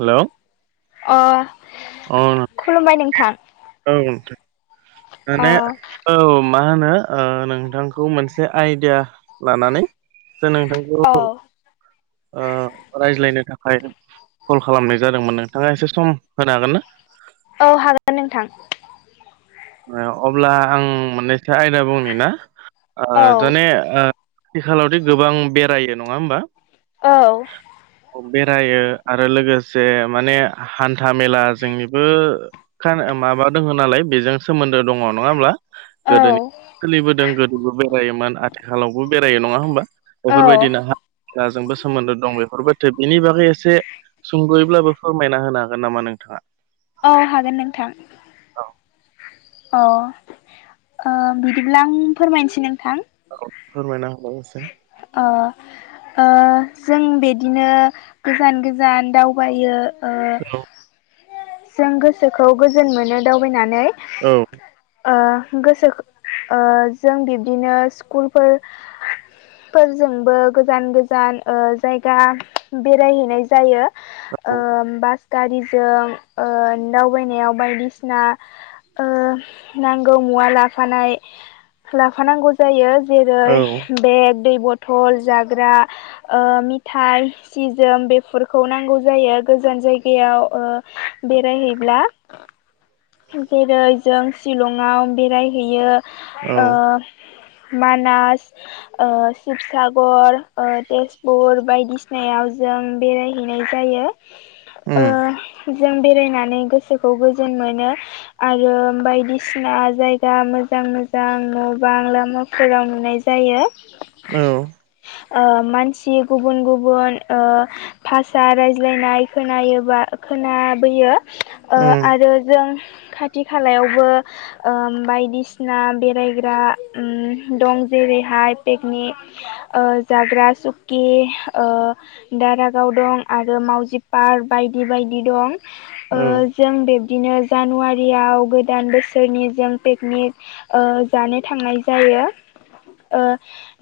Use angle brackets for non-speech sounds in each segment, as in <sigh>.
Hello अ औ नों- खुलुमबाय नोंथां। औ नोंथां अ माने। औ औ मा होनो नोंथांखौ मोनसे आइडि लानानै सो नोंथां। औ औ रायज्लायनो थाखाय। कल खालामनाय जादोंमोन नोंथाङा एसे सम होनो हागोन ना। औ हागोन नोंथां। अब्ला आं मोननैसो आयदा बुंनि ना औ जने। आथिखालाव दे गोबां बेरायो नङा होमबा। औ। <inaudible> बेरायो आरो लोगोसे माने हान्था मेला जोंनिबो। माबा दङ नालाय बेजों। सोमोन्दो दङ नङा होमब्ला औ गोदोनि सोलिबोदों गोदोबो बेरायोमोन आथि खालावबो बेरायो नङा होनोमबा। बेफोरबायदिनो हा ओ जोंबो सोमोन्दो दं बेफोरबायदिनो बेनि बागै एसे सुंद'यैब्लाबो फोरमायना होनो हागोन नामा नोंथाङा। औ हागोन नोंथां। औ अ ओ बिदिब्ला आं फोरमायनोसै नोंथां फोरमायना होलाय इसे ओ ओ जों बेदिनो गोजान-गोजान दावबायो ओ औ जों गोसोखौ गोजोन मोनो दावबायनानै औ ओ गोसोखो ओ जों बिब्दिनो स्कुलफोर फोरजोंबो गोजान-गोजान ओ जायगा बेरायहैनाय जायो। ओ औ बास गारिजों ओ दावबायनायाव बायदिसिना ओ नांगौ मुवा लाफानाय लाफानांगौ जायो औ जेरै बेग दै बथल जाग्रा ओ मिथाय सिजोम बेफोरखौ नांगौ जायो गोजान जायगायाव ओ बेरायहैब्ला जेरै जों शिलंआव बेरायहैयो औ ओ मानास ओ शिबसागर ओ तेजपुर बायदिसिनायाव जों बेराय हैनाय जायो उम ओ जों बेरायनानै गोसोखौ गोजोन मोनो। आरो बायदिसिना जायगा मोजां मोजां न बां लामाफोराव नुनाय जायो। जायो। औ ओ मानसि गुबुन-गुबुन ओ भाषा रायज्लायनाय खोनायोबा-खोनाबोयो ओ उम आरो जों खाथि खालायावबो ओ बायदिसिना बेरायग्रा उम दं जेरैहाय पिकनिक ओ जाग्रा सुकि ओ दारागाव दं आरो मावजि पार्क बायदि-बायदि दं। ओ औ जों बिब्दिनो जानुवारि रियाव गोदान बोसोरनि जों पिकनिक ओ जानो थांनाय जायो। ओ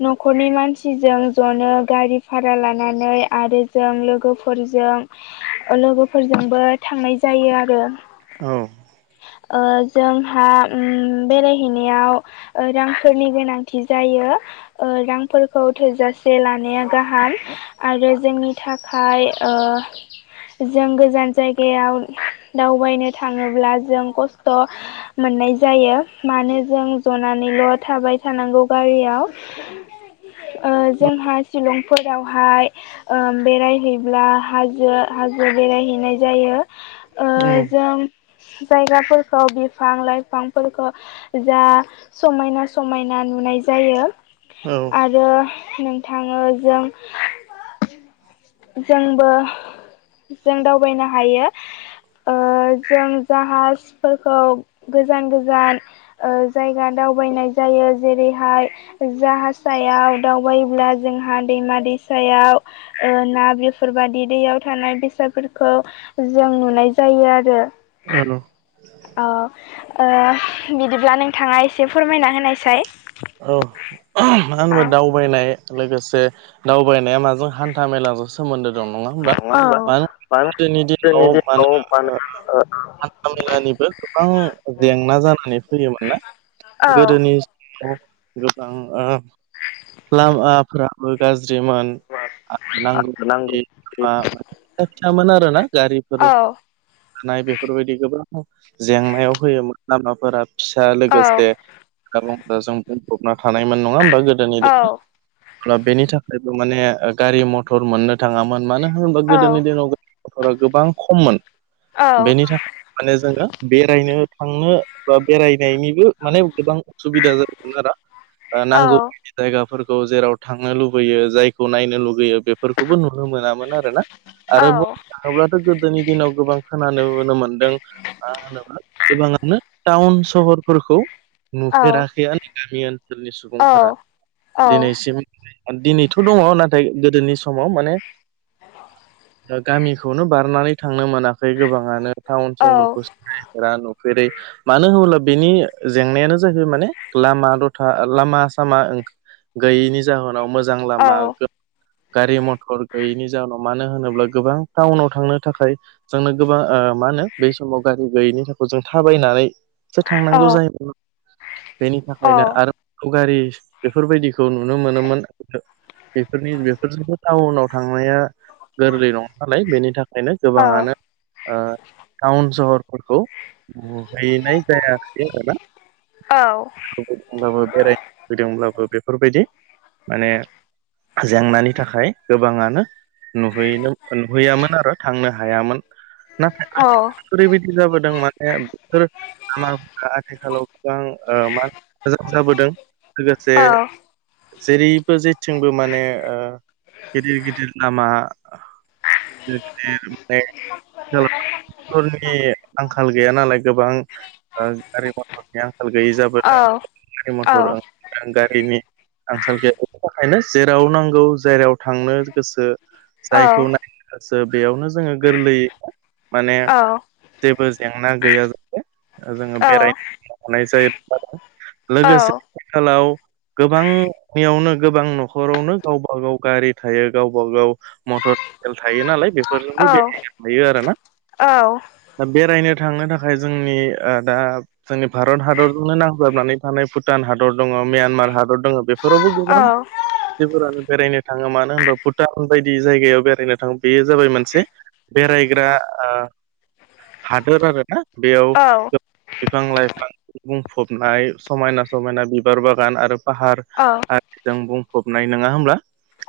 न'खरनि मानसिजों जनो गारि भारा लानानै आरो जों लोगोफोरजों लोगोफोरजोंबो थांनाय जायो आरो औ ओ जोंहा उम बेरायहैनायाव ओ रांफोरनि गोनांथि जायो। ओ रांफोरखौ थोजासे लानाया गाहाम। आरो जोंनि थाखाय ओ जों गोजान जायगायाव दावबायनो थाङोब्ला जों खस्थ' मोननाय जायो मानो जों जनानैल' थाबाय थानांगौ गारियाव ओ जोंहा शिलंफोरावहाय ओ बेरायहैब्ला हाजो-हाजो बेरायहैनाय जायो उम जों जायगाफोरखौ बिफां लाइफांफोरखौ जा समायना समायना नुनाय जायो औ आरो नोंथाङो जों जोंबो जों दावबायनो हायो जों जाहाजफोरखौ गोजान गोजान जायगा दावबायनाय जायो जेरैहाय जाह सायाव दावबायोब्ला जोंहा दैमा दैसायाव ना बेफोरबादि दैयाव थानाय बेसादफोरखौ जों नुनाय जायो आरो आनो औ बिदिब्ला नोंथाङा एसे फोरमायना होनायसाय औ मानो औ होनबा दाउ दावबायनाय लोगोसे दावबायनाया माजों हान्था मेला जोंसो सोमोन्दो दं नङा होमबा मानो होनबा गोदोनि दिनाव माने ओ हान्था मेलानिबो गोबां जेंना जानानै फैयोमोन ना ओ गोदोनि गोबां लामाफ्रा गाज्रिमोन आ नांगौ औ <unintelligible> <unintelligible> थानाय बेफोरबायदि गोबां जेंनायाव होयोमोन लामाफोरा फिसा औ लोगोसेग्राजों बुंफबना थानायमोन नङा होमबा गोदोनि औ दिनाव बेनि थाखायबो माने गारि मथर मोननो थाङामोन मानो होनोबा औ गोदोनि दिनाव मथरा गोबां खममोन औ बेनि थाखाय माने जोङो बेरायनो थांनो बा बेरायनायनिबो माने गोबां उसुबिदा जायो <unintelligible> जायगाफोरखौ जेराव थांनो लुबैयो जायखौ नायनो लुगैयो बेफोरखौबो नुनो मोनामोन आरो आरोना आरो बुंनो थाङोब्लाथ' गोदोनि दिनाव गोबां खोन मोनदों मा होन्ला गोबाङानो टाउन सहरफोरखौ नुफेराखैआानो गामि ओनसोलनि सुबुंफोरा दिनैसिम दिनैथ' दङ नाथाय गोदोनि समाव माने गामिखौनो बारनानै थांनो मोनाखै गोबाङानो टाउन सहरखौ सिनायफ न जेरै मानो होनोब्ला बेनि जेंनायानो जाहैबाय माने लामा दथा लामा सामा गैयैनि जाहोनाव मोजां लामा गारि मथर गैयैनि जााहनाव मानो होनोब्ला गोबां टाउनाव थांनो थाखाय जोंनो गोबां मा होनो बे समाव गारि गैयिनि थाखाय जों थाबायनानै सो थांनांगौ जायो बेनि थाखायनो आरो सावगारि बेफोरबायदिखौ नुनो मोनोमोन बेफोरनि बेफोरनिबो टाउनाव थांनाया गोरलै नङा नालाय बेनि थाखायनो गोबाङानो ओ टाउन सहरफोरखौ बहैनाय जायाखै आरोना। औ लुगेदोंब्लाबो बेरायनो लुगैदोंब्लाबो बेफोरबायदि माने जेंनानि थाखाय गोबाङानो नुहैनो नुहैयामोन आरो थांनो हायामोन। नाथाय आथिखालाव ओरैबायदि जाबोदों माने बेफोर लामाफोरा आथिखालाव गोबां मा मोजां जाबोदों लोगोसे जेरैबो जेथिंबो माने गिदिर गिदिर लामा बेफ्राय <unintelligible> आंखाल गैया नालाय गोबां गारि मथर <unintelligible> गैयै जाबोदों गारि मथर आं गारिनि आंखाल गैया बेनि थाखायनो जेराव नांगौ जेराव थांनो गोसो जायखौ नायसो बेयावनो जोङो गोरलैयै माने जेबो जेंना गैया जाहे जोङो औ बेरायनो हानाय जायो। लोगोसे आथिखालाव गोबांनियावनो गोबां न'खरावनो गावबा गाव गारि थायो गावबा गाव। मटर साइकेल थायो नालाय बेफोरजोंबो बेरायनो थायो आरोना। औ दा बेरायनो थांनो थाखाय जोंनि ओ दा जोंनि भारत हादरजोंनो नांजाबनानै थानाय भुटान हादर दङ म्यानमार हादर दङ बेफोरावबो गोबां मानसिफोरानो बेरायनो थाङो मानो होनबा भुटान बायदि जायगायाव बेरायनो थाङो बेयो जाबाय मोनसे बेरायग्रा ओ हादोर आरो ना बेयाव गो बिफां लाइफां बुंफबनाय समायना समायना बिबार बागान आरो फाहार आरो जों बुंफबनाय नङा होमब्ला।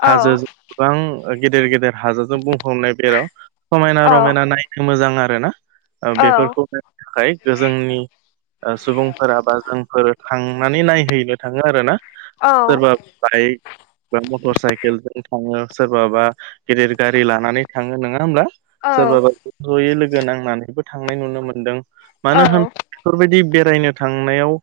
हाजोजों गोबां गेदेर गेदेर हाजोजों बुंफबनाय बेराव समायना रमायना नायनो मोजां आरो ना बेफोरखौ नायनो थाखाय गो जोंनि ओ सुबुंफोरा बा जोंफोर थांनानै नायहैनो थाङो आरो ना। सोरबा बाय बा मटर साइकेलजों थाङो सोरबाबा गेदिर गारि लानानै थाङो नङा होमब्ला? सोरबाबा ज'यै लोगो नांनानैबो थांनाय नुनो मोन्दों मानो होन बेफोरबायदि बेरायनो थांनायाव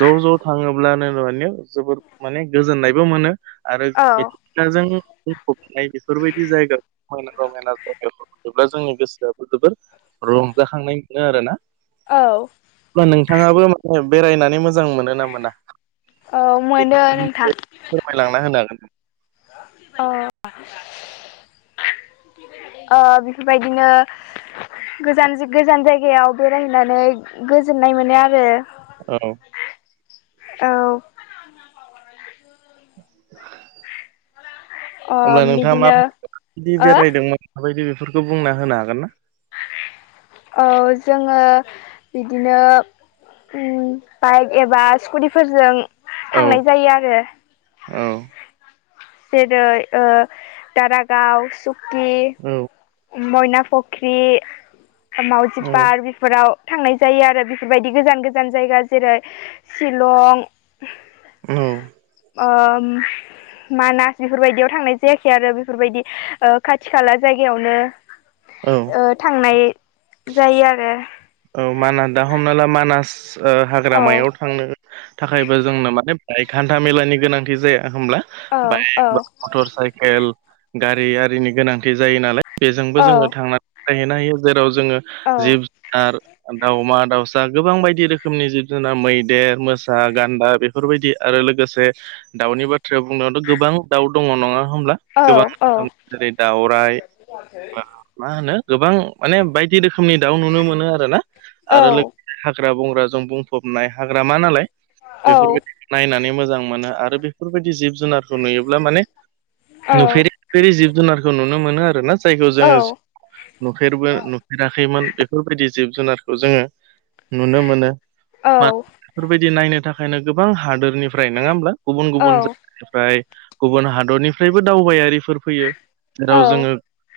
ज' ज' थाङोब्लानो माने जोबोर माने गोजोननायबो मोनो आरो फाजों बुंफबनाय बेफोरबायदि जायगा समायना रमायना जायगाखौ जेब्ला जोंनि गोसोआबो जोबोर रंजाखांनाय मोनो आरो ना। औ अब्ला नोंथाङाबो माने बेरायनानै मोजां मोनो ना मोना? मोनो नोंथां फोरमायलांना होनो हागोन ना? औ ओ बेफोरबायदिनो गोजान गोजान जायगायाव बेरायहैनानै गोजोननाय मोनो आरो। औ औ <unintelligible> अ अमब्ला नोंथाङा बिदिनो माब माबायदि ओ बेरायदोंमोन माबायदि बेफोरखौ बुंना होनो हागोन ना? औ जोङो बिदिनो उम बाइक एबा स्कुटिफोरजों औ थांनाय जायो आरो। औ जेरै ओ दारागाव सुक्कि औ मयना फख्रि, मावजि औ पार्क फोराव थांनाय जायो आरो बेफोरबायदि गोजान गोजान जायगा जेरै शिलं औ ओम मानास बेफोरबायदियाव थांनाय जायाखै आरो बेफोरबायदि खाथि खाला जायगायावनो‌ औ ओ थांनाय जायो आरो। औ मानास दा हमना ला मानास औ हाग्रामायाव थांनो थाखायबो जोंनो माने बेहाय हान्था मेलानि गोनांथि जाया होमब्ला? औ बाइक औ ब मटर साइकेल गारि आरिनि गोनांथि जायो नालाय बेजोंबो जोङो थांनानै थायहैनो हायो जेराव जोङो जिब जुनार दाउमा दाउसा गोबां बायदि रोखोमनि जिब जुनार मैदेर मोसा गान्दा बेफोर बेफोरबायदि आरो लोगोसे दाउनि बाथ्राया बुंनायावथ' गोबां दाउ दङ नङा होमब्ला? गोबां रोखोमनि जेरै दाउराय बा मा होनो गोबां माने बायदि रोखोमनि दाउ नुयो। नो आरो ना आरो लोगोसे हाग्रा बंग्राजों बुं फबनाय हाग्रामा नालाय बेफोरबाय नायनानै मोजां मोनो आरो बेफोरबायदि जिब जुनारखौ नुयोब्ला माने नुफेरिु नुफेरि जिब जुनारखौ नुनो मोनो आरो ना जायखौ जोङो नुफेरबो नुफेराखैमोन बेफोरबायदि जिब जुनारखौ जोङो नुनो मोनो। औ। मानो बेफोरबायदि नायनो थाखायनो गोबां हादोरनिफ्राय, नङा होमब्ला? गुबुन गुबुन ओमफ्राय गुबुन हादरनिफ्रायबो दावबायारिफोर फैयो जेराव जोङो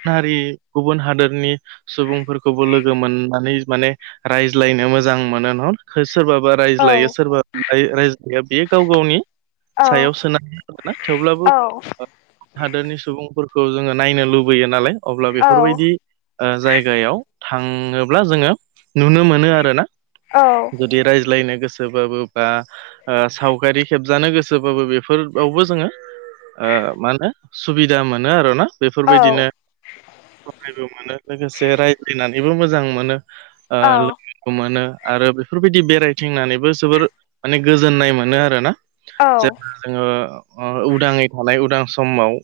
हारि गुबुन हादोरनि सुबुंफोरखौबो लोगो मोन नानै माने रायज्लायनो मोजां मोनो न सोरबाबा रायज्लायो सोरबाबा रायज्लाया। बे बेयो गाव गावनि सायाव सोनानै आरोना, थेवब्लाबो हादोरनि सुबुंफोरखौ जोङो नायनो लुबैयो नालाय अब्ला बेफोरबायदि ओ जायगायाव थाङोब्ला जोङो नुनो मोनो आरो ना, जुदि रायज्लायनो गोसोबाबो बा ओ सावगारि खेबजानो गोसोबाबो बेफोरावबो जोङो ओ मा होनो सुबिदा मोनो आरो ना? बेफोरबायदिनो सहायबो मोनो लोगोसे रायज्लायनानैबो मोजां मोनो। ओ लो गो मोनो आरो बेफोरबायदि बेरायथिंनानैबो जोबोर माने गोजोननाय मोनो आरोना। <unintelligible> जोङो ओ उदाङै थानाय उदां समाव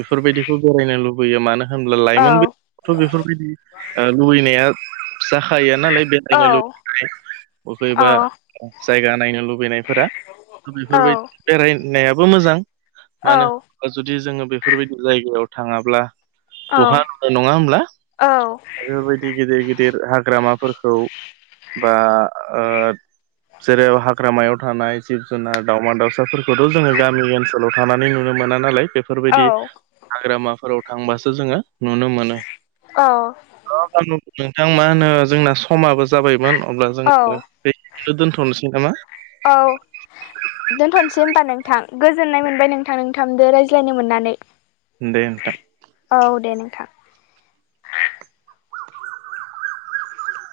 बेफोरबायदिखौ बेरायनो लुबैयो मानो होनब्ला लाइमोन बैसोआवथ' बेफोरबायदि लुबैनाया जाखायो नालाय बेरायनो लुबैनाय बबेबा जायगा नायनो लुबैनायफोरा बेफोरबायदि बेरायनायाबो मोजां। औ। ओ जुदि जोङो बेफोरबायदि जायगायाव थाङाब्ला बहा नुनो नङा होमब्ला? बेफोरबायदि गिदिर गिदिर गिदिर हाग्रामाफोरखौ बा ओ जेरै हाग्रामायाव थानाय जिब जुनार, दाउमा दाउसाफोरखौथ' जोङो गामि ओनसोल आव थानानै नुनो मोना नालाय, बे बेफोरबायदि हाग्रामाफोराव थांबासो जोङो नुनो मोनो। औ। नोंथां मा होनो जोंना समाबो जाबायमोन अब्ला जोङो बेखिनियावनो दोनथ'नोसै नामा? औ। दोनथ'नोसै होमबा नोंथां। गोजोननाय मोनबाय नोंथां, नोंथांजों रायज्लायनो मोननानै। दे ओनथां। औ दे नोंथां